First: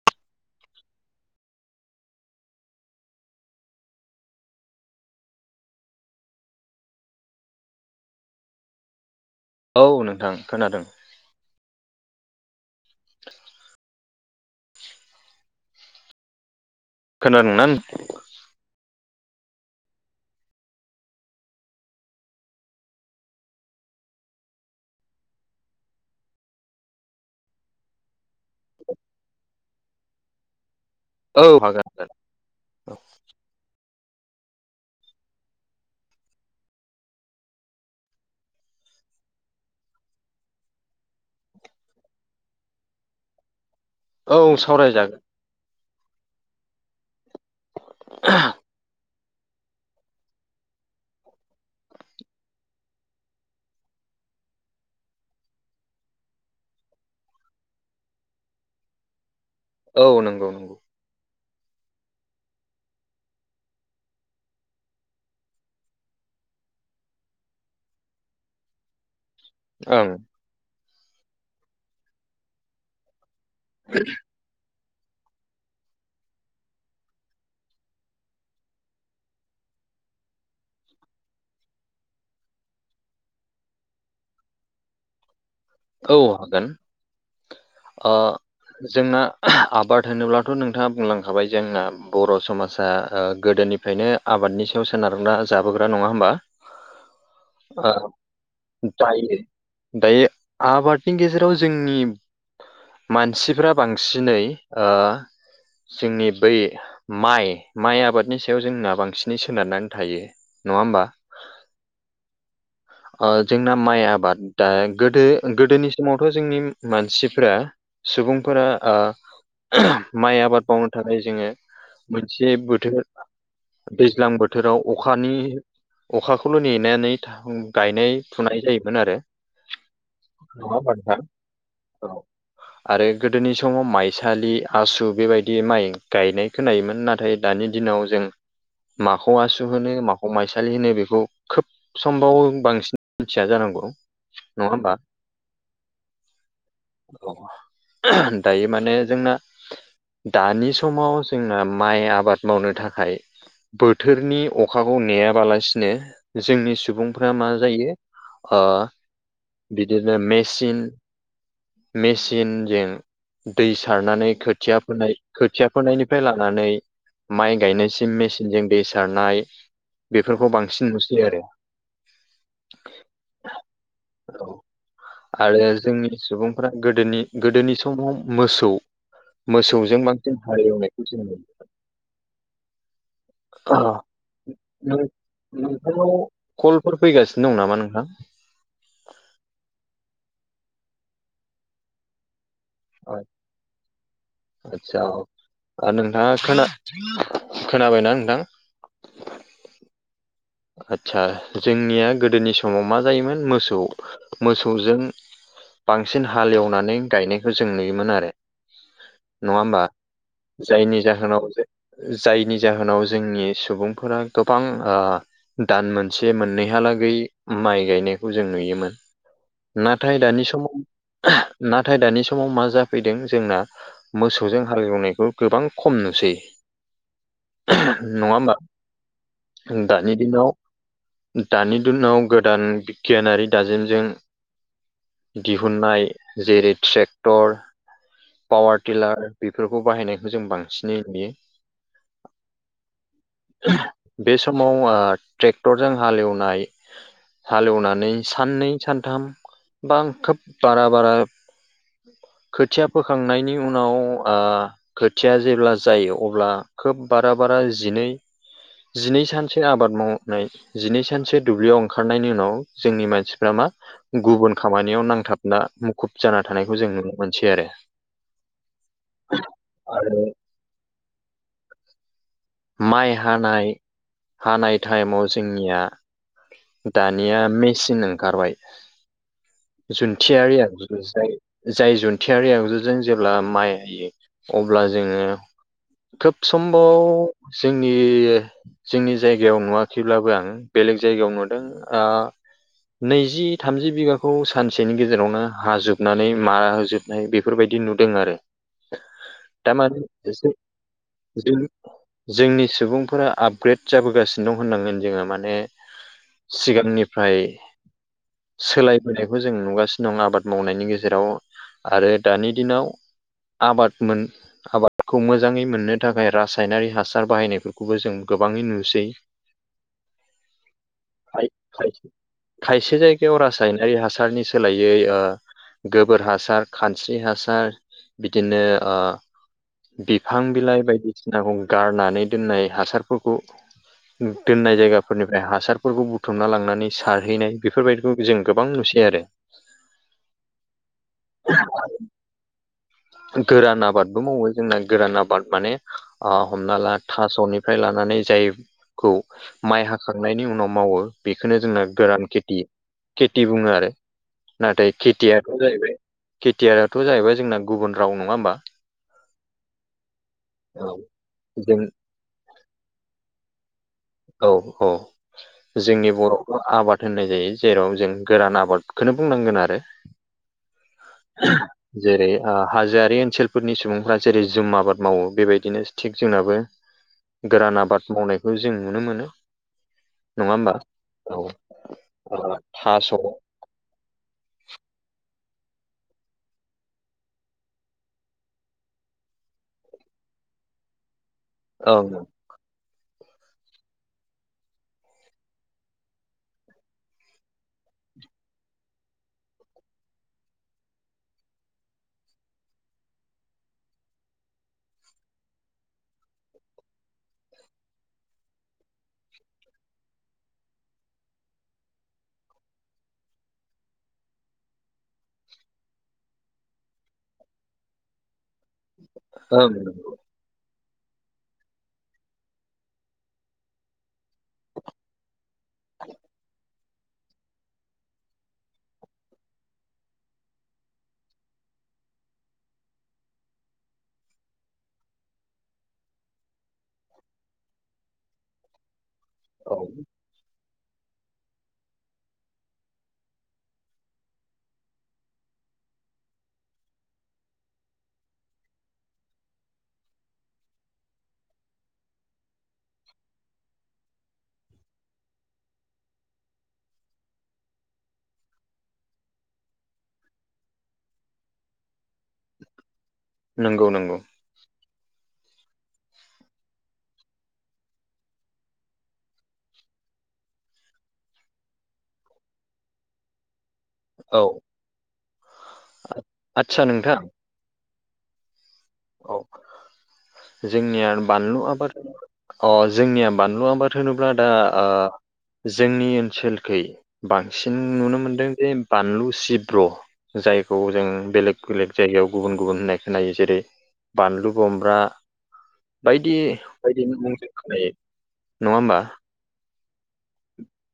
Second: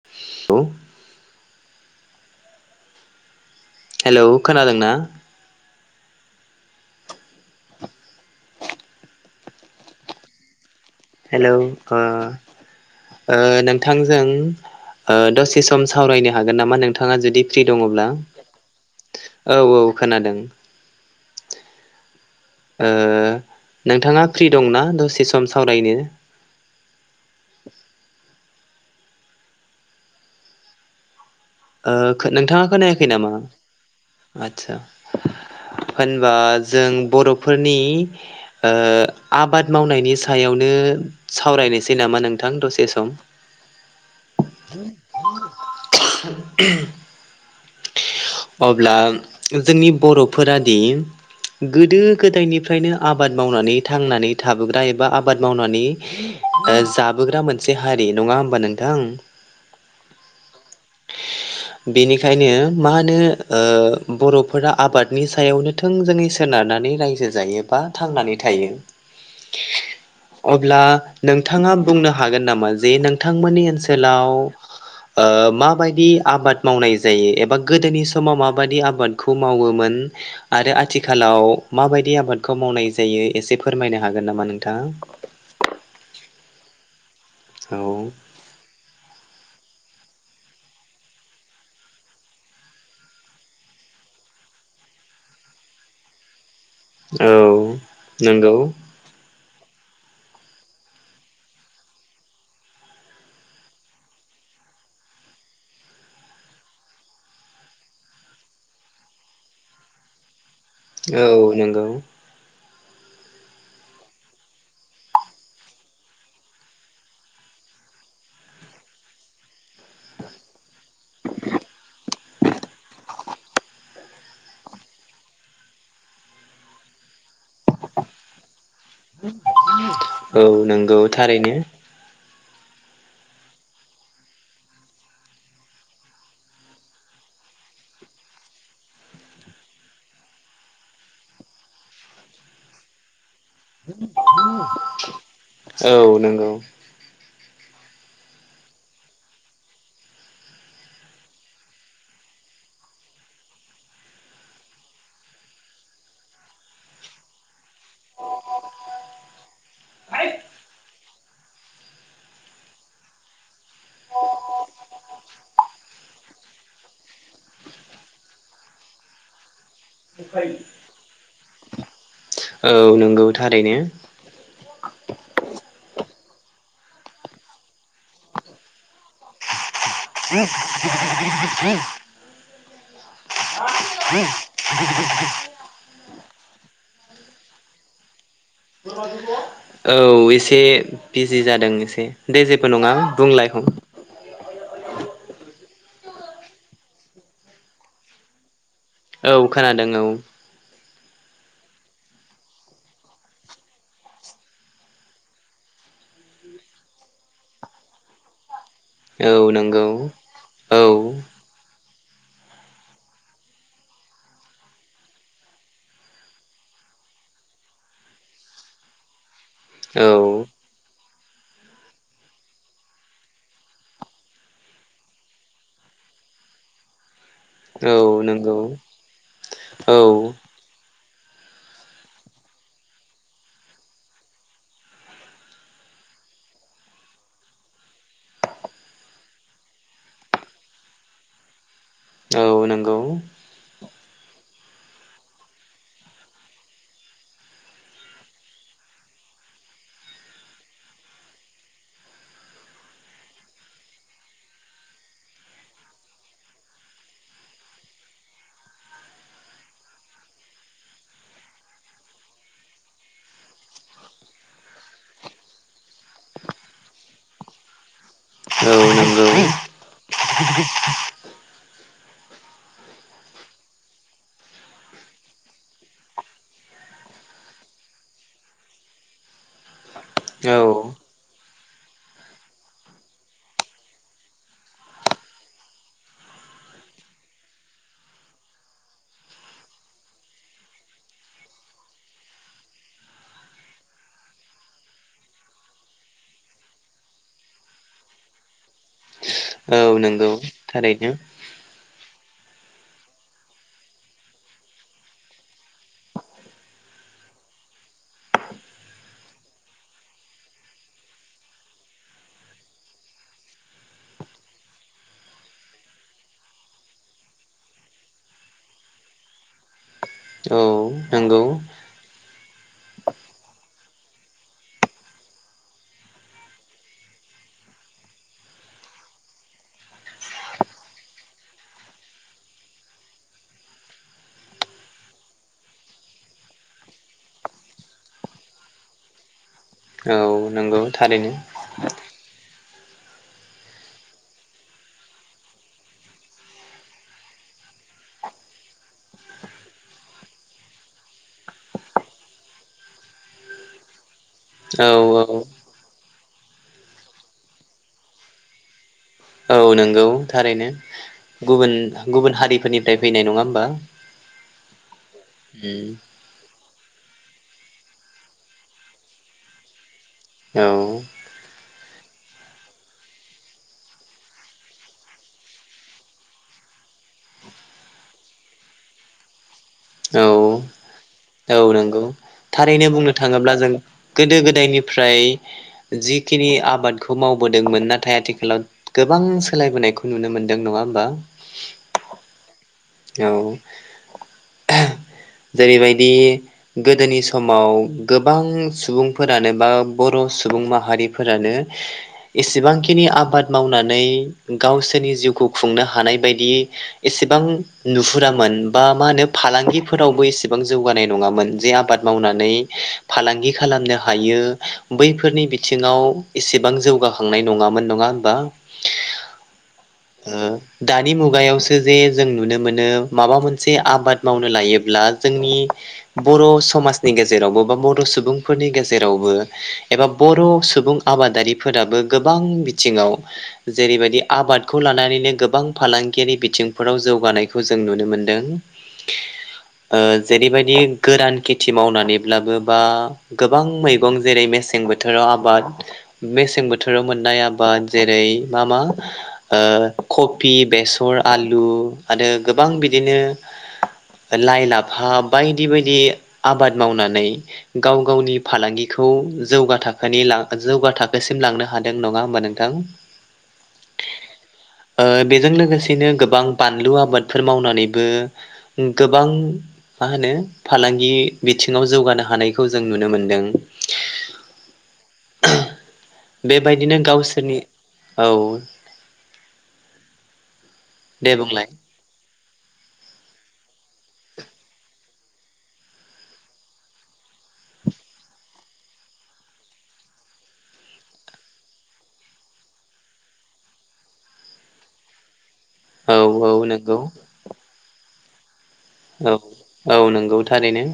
[unintelligible] Hello खोनादों ना? औ नोंथां खोनादों। हेलौ ओ ओ नोंथांजों ओ दसे सम सावरायनो हागोन नामा नों थाङा जुदि फ्रि खोनादोंना दङ'ब्ला औ औ खोनादों। ओ नोंथांङा फ्रि दंना दसे सम सावरायनो? औ हागोन ओ खो नोंथाङा हागोन खोनायाखै नामा? आदसा होनबा जों बर'फोरनि ओ आबाद मावनायनि सायावनो सावरायनोसै नामा नोंथां दसे सम? औ सावरायजागोन [inaudible] [inaudible] अब्ला जोंनि बर'फोरादि गोदो गोदायनिफ्रायनो आबाद मावनानै थांनानै थाबोग्रा एबा आबाद मावनानै ओ जाबोग्रा मोनसे हारि नङा होमबा नोंथां? औ नंगौ। बेनिखायनो मा होनो ओ बर'फोरा आबादनि सायावनो थोंजोङै सोनारनानै रायजो जायोबा थांनानै थायो। ओम। अब्ला नोंथाङा बुंनो हागोन नामा जे नोंथांमोननि ओनसोलाव ओ माबायदि आबाद मावनाय जायो एबा गोदोनि स समाव माबादि आबादखौ मावोमोन आरो आथिखालाव माबायदि आबादखौ मावनाय जायो एसे फोरमायनो हागोन नामा नोंथां? औ हागोन औ अ जोंना आबाद होनोब्लाथ' नोंथाङा बुंलांखाबाय जोंना बर' समाजा ओ गोदोनि फ्रायनो आबादनि सायाव सोनारग्रा जाबोग्रा नङा होमबा? औ ओ नंगौ। दायो दायो आबादनि गेजेराव जोंनि मानसिफ्रा बांसिनै ओ जोंनि बै माइ माइ आबादनि सायाव जोंना बांसिनै सोनारनानै थायो। नङा होमबा औ नंगौ अ जोंना माइ आबादा गोदो गोदोनि समावथ' जोंनि मानसिफोरा सुबुंफोरा आ माइ आबाद मावनो थाखाय जोङो मोनसे बोथोर दैज्लां बोथोराव अखानि अखाखौल' नेनानै था गायनाय फुनाय जायोमोन आरो। [unintelligible] नङा होमबा नंगौ नोंथां थारैनो औ। आरो गोदोनि समाव माइसालि आसु बेबायदि माइ गायनाय खोनायोमोन नाथाय दानि दिनाव जों माखौ आसु होनो माखौ माइसालि होनो बेखौ खोब समफब बांसिन मिथिया जानांगौ नङा होमबा औ नंगौ। दायो माने जोंना दानि समाव जोंना माइ आबाद मावनो थाखाय बोथोरनि अखाखौ नेयाबालासिनो जोंनि सुबुंफोरा मा जायो अ बिदिनो मेसिन मेचिनजों दै सारनानै खोथिया फोनाय खोथिया फोनायनिफ्राय लानानै माइ गायनायसिम मेचिनजों दै सारनाय बेफोरखौ बांसिन नुसै आरो। औ नंगौ थारैनो। औ आरो जोंनि सुबुंफोरा गोदोनि गोदोनि समाव मोसौ मोसौजों मा [inaudible] नुयो नों [inaudible] नोंथांनाव कलफोर फैगासिनो दं नामा नोंथां औ एसे बिजि जादों एसे दे जेब बो नङा आ- बुंलायह आदसा औ आरो नोंथाङा खोना खोनाबायना नोंथां औ खोनादों औ आदसा जोंनिया गोदोनि समाव मा जायोमोन मोसौ मोसौजों बांसिन हालेवनानै गायनायखौ जों नुयोमोन आरो औ नङा नंगौ होमबा औ जायनि जाहोनाव जों जायनि जाहोनाव जोंनि सुबुंफोरा गोबां ओ दान मोनसे मोननैहालागै माइ गायनायखौ जों नुयोमोन औ नाथाय दानि समाव नाथाय दानि समाव मा जाफैदों जोंना मोसौजों हालेवनायखौ गोबां खम नुसै औ नङा होमबा नंगौ दानि औ- दिनाव दानि दिनाव गोदान बिगियानारि दाजेमजों दिहुननाय जेरै ट्रेक्टर पावार टिलार बेफोरखौ बाहायनायखौ जों बांसिनै नुयो औ नंगौ बे समाव ट्रेक्टरजों हालेवनाय हालेवनानै साननै सानथाम बा खोब बारा बारा खोथिया फोखांनायनि उनाव ओ खोथिया जेब्ला जायो अब्ला खोब बारा बारा जिनै जिनै सानसो आबाद माव जिनै सानसो दुब्लियाव ओंखारनायनि उनाव जोंनि मानसिफ्रा मा गुबुन खामानियाव नांथाबना मुखुब जाना थानायखौ जों नुनो मोनसै आरो औ नोंगौ [inaudible] आरो माइ हानाय हानाय टाइमाव जोंनिया दानिया मेसिन ओंखारबाय औ जुन्थियारि आगजु जाय जाय जुनथियारि आगजुजों जेब्ला माइ हायो अब्ला जोङो खोब समबाव जोंनि जोंनि जायगायाव नुवाखैब्लाबो आं बेलेग जायगायाव नुदों ओ नैजि थामजि बिगाखौ सानसेनि गेजेरावनो हाजोबनानै मारा होजोब बेफोरबायदि नुदों आरो औ दामानि नंगौ एसे थारैनो जों जोंनि सुबुंफोरा आपग्रेड जाबोगासिनो दं होननांगोन जोङो माने सिगांनिफ्राय सोलायबोनायखौ जों नुगासिनो दं आबाद मावनायनि गेजेराव आरो दानि दिनाव आबाद मोन आबादफोरखौ मोजाङै मोननो थाखाय रासायनारि हासार बाहायनायफोरखौबो जों गोबाङै नुसै औ नंगौ खायसे जायगायाव रासायनारि हासारनि सोलायै गोबोर हासार खानस्रि हासार बिदिनो ओ बिफां बिलाइ बायदिसिनाखौ गारनानै दोननाय हासारफोरखौ दोननाय जायगाफोरनिफ्राय हासार फोरफोरखौ बुथुमना लांनानै सारहैनाय बेफोरबायदिखौ जों गोबां नुसै आरो। औ नंगौ थारैनो। गोरान आबादबो मावो जोंना गोरान आबाद माने। हमना ला थास'निफ्राय लानानै जायखौ माइ हाखांनायनि उनाव। मावो बेखौनो जोंना गोरान खेथि खेथि बुङो आरो। औ नाथाय औ खेथियाथ' जाहैबाय खेथियाथ' जाहैबाय जोंना गुबुन राव नङा होमबा। औ नंगौ थारैनो औ गुबुन जों गुबुन हारिफोरनिफ्राय फैनाय नङा होमबा। औ औ जोंनि बर' आबाद होननाय जायो जेराव जों गोरान आबादखौनो बुंनांगोन आरो। औ जेरै हाजोआरि ओनसोलफोरनि सुबुंफ्रा जेरै जुम आबाद मावो बेबायदिनो थिग जोंनाबो। गोरान आबाद मावनायखौ जों नुनो मोनो। औ नङा होमबा औ नंगौ ओ थारैनो थास' बुंनो थाङोब्ला जों। जिखिनि आबादखौ मावबोदोंमोन नाथाय आथिखालाव। गोबां सोलायबोनायखौ नुनो मोनदों नङा होनबा। औ औ जेरैबायदि। गोदोनि समाव गोबां सुबुंफोरानो बा बर' सुबुं माहारिफोरानो एसेबांखिनि आबाद मावनानै गावसोरनि जिउखौ खुंनो हानाय बायदि एसेबां नुहुरामोन बा मा होनो फालांगिफोरावबो एसेबां जौगानाय नङामोन। जे आ आबाद मावनानै फालांगि खालामनो हायो बैफोरनि बिथिङाव एसेबां जौगाखांनाय नङामोन नङा होमबा? औ नंगो। ओ दानि मुगायावसो जे जों नुनो मोनो माबा मोनसे आबाद मावनो लायोब्ला जोंनि बर' स समाजनि गेजेरावबो बा बर' सुबुंफोरनि गेजेरावबो एबा बर' सुबुं आबादारिफोराबो गोबां बिथिङाव जेरैबायदि आबादखौ लानानैनो गोबां फालांगियारि बिथिंफोराव जौगानायखौ जों मोनदों। औ ओ जेरैबायदि गोरान खिथ थि मावनानैब्लाबो बा गोबां मैगं जेरै मेसें बोथोराव आबाद मेसें बोथोराव मोननाय आबाद जेरै मा - मा ओ खपि, बेसर, आलु आरो गोबां बिदिनो लाइ लाफा बायदि - बायदि आबाद मावनानै गाव गावनि फालांगिखौ जौगा थाखोनि ला जौगा थाखोसिम लांनो हा [unintelligible] नङा होमबा नोंथां। नंगौ नंगौ ओ बेजों लोगोसेनो गोबां बानलु आबादफोर मावनानैबो गोबां मा होनो फालांगि बिथिङाव जौगानो हानायखौ जों नुनो मोन्दों। औ आदसा बेबायदिनो नोंथां गावसोरनि औ। औ। जोंनिया दे बानलु बुंलाय आबाद अ जोंनिया बानलु आबाद होनोब्ला दा ओ जोंनि ओनसोलखै बांसिन नुनो मोनदों जे बानलु सिब्र। जायखौ जों बेलेग - बेलेग जायगायाव गुबुन - गुबुन होननाय खोनायो जेरै बानलु बमब्रा औ बायदि औ नंगौ बायदिनि मुंजों खोनायो नङा होमबा। औ - औ नंगौ थारैनो।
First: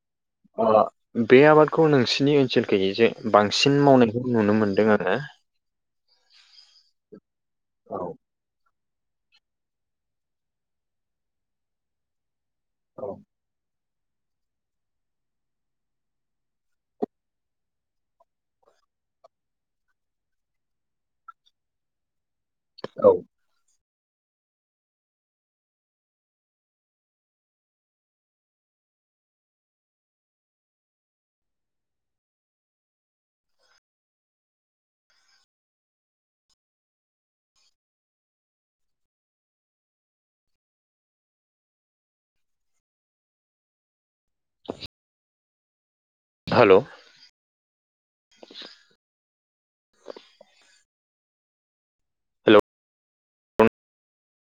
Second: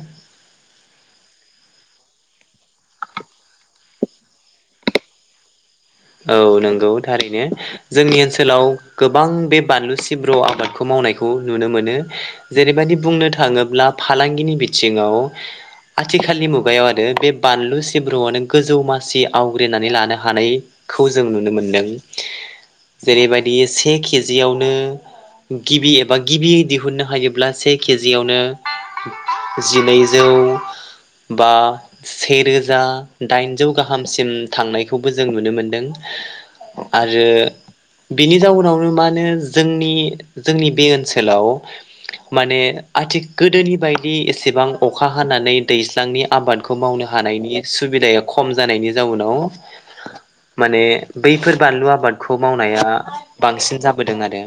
अ [inaudible] बे आबादखौ नोंसोरनि ओनसोलखै जे बांसिन मावनायखौ नुनो मोनदों आरो। औ नंगौ थारैनो। औ जोंनि ओनसोलाव गोबां बे बानलु सिब्र' आबादखौ मावनायखौ नुनो मोनो। जेरैबायदि औ बुंनो थाङोब्ला फालांगिनि बिथिङाव आथिखालनि मुगायाव आरो बे बानलु सिब्रुआनो गोजौ मासि आवग्रिनानै लानो हानाय खौ जों नुनो मोनदों। औ जेरैबायदि से केजियावनो गिबि एबा गिबियै दिहुननो हायोब्ला से केजिआवनो जिनैजौ बा सेेरोजा दाइनजौ गाहामसिम थांनायखौबो जों नुनो मोनो। दों आरो बिनि जाउनावनो मा होनो जोंनि-जोंनि बे ओनसोलाव माने आथि गोदोनि बायदि एसेबां अखा हानानै दैज्लांनि हेल' आबादखौ मावनो हानायनि सुबिदाया खम जानायनि जाउनाव माने बैफोर बानलु आबादखौ मावनाया बांसिन जाबोदों आरो।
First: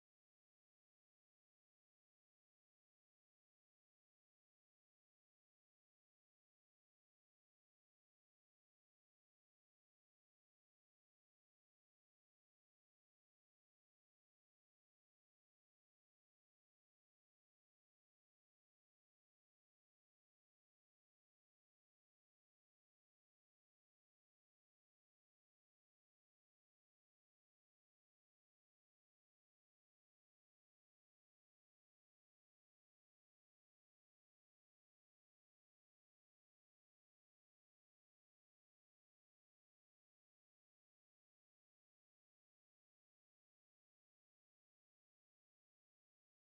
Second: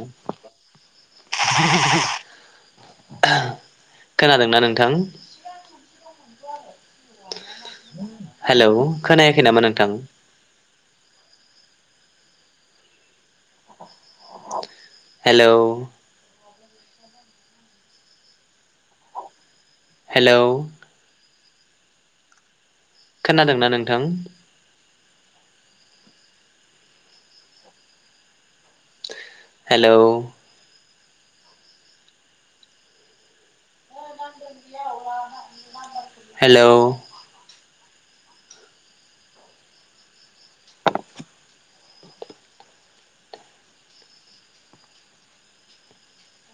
खोनादोंना नोंथां? हेल'। खोनायाखै नामा नोंथां? हेलौ। हेलौ। खोनादोंना नोंथां? हेलौ। हेलौ।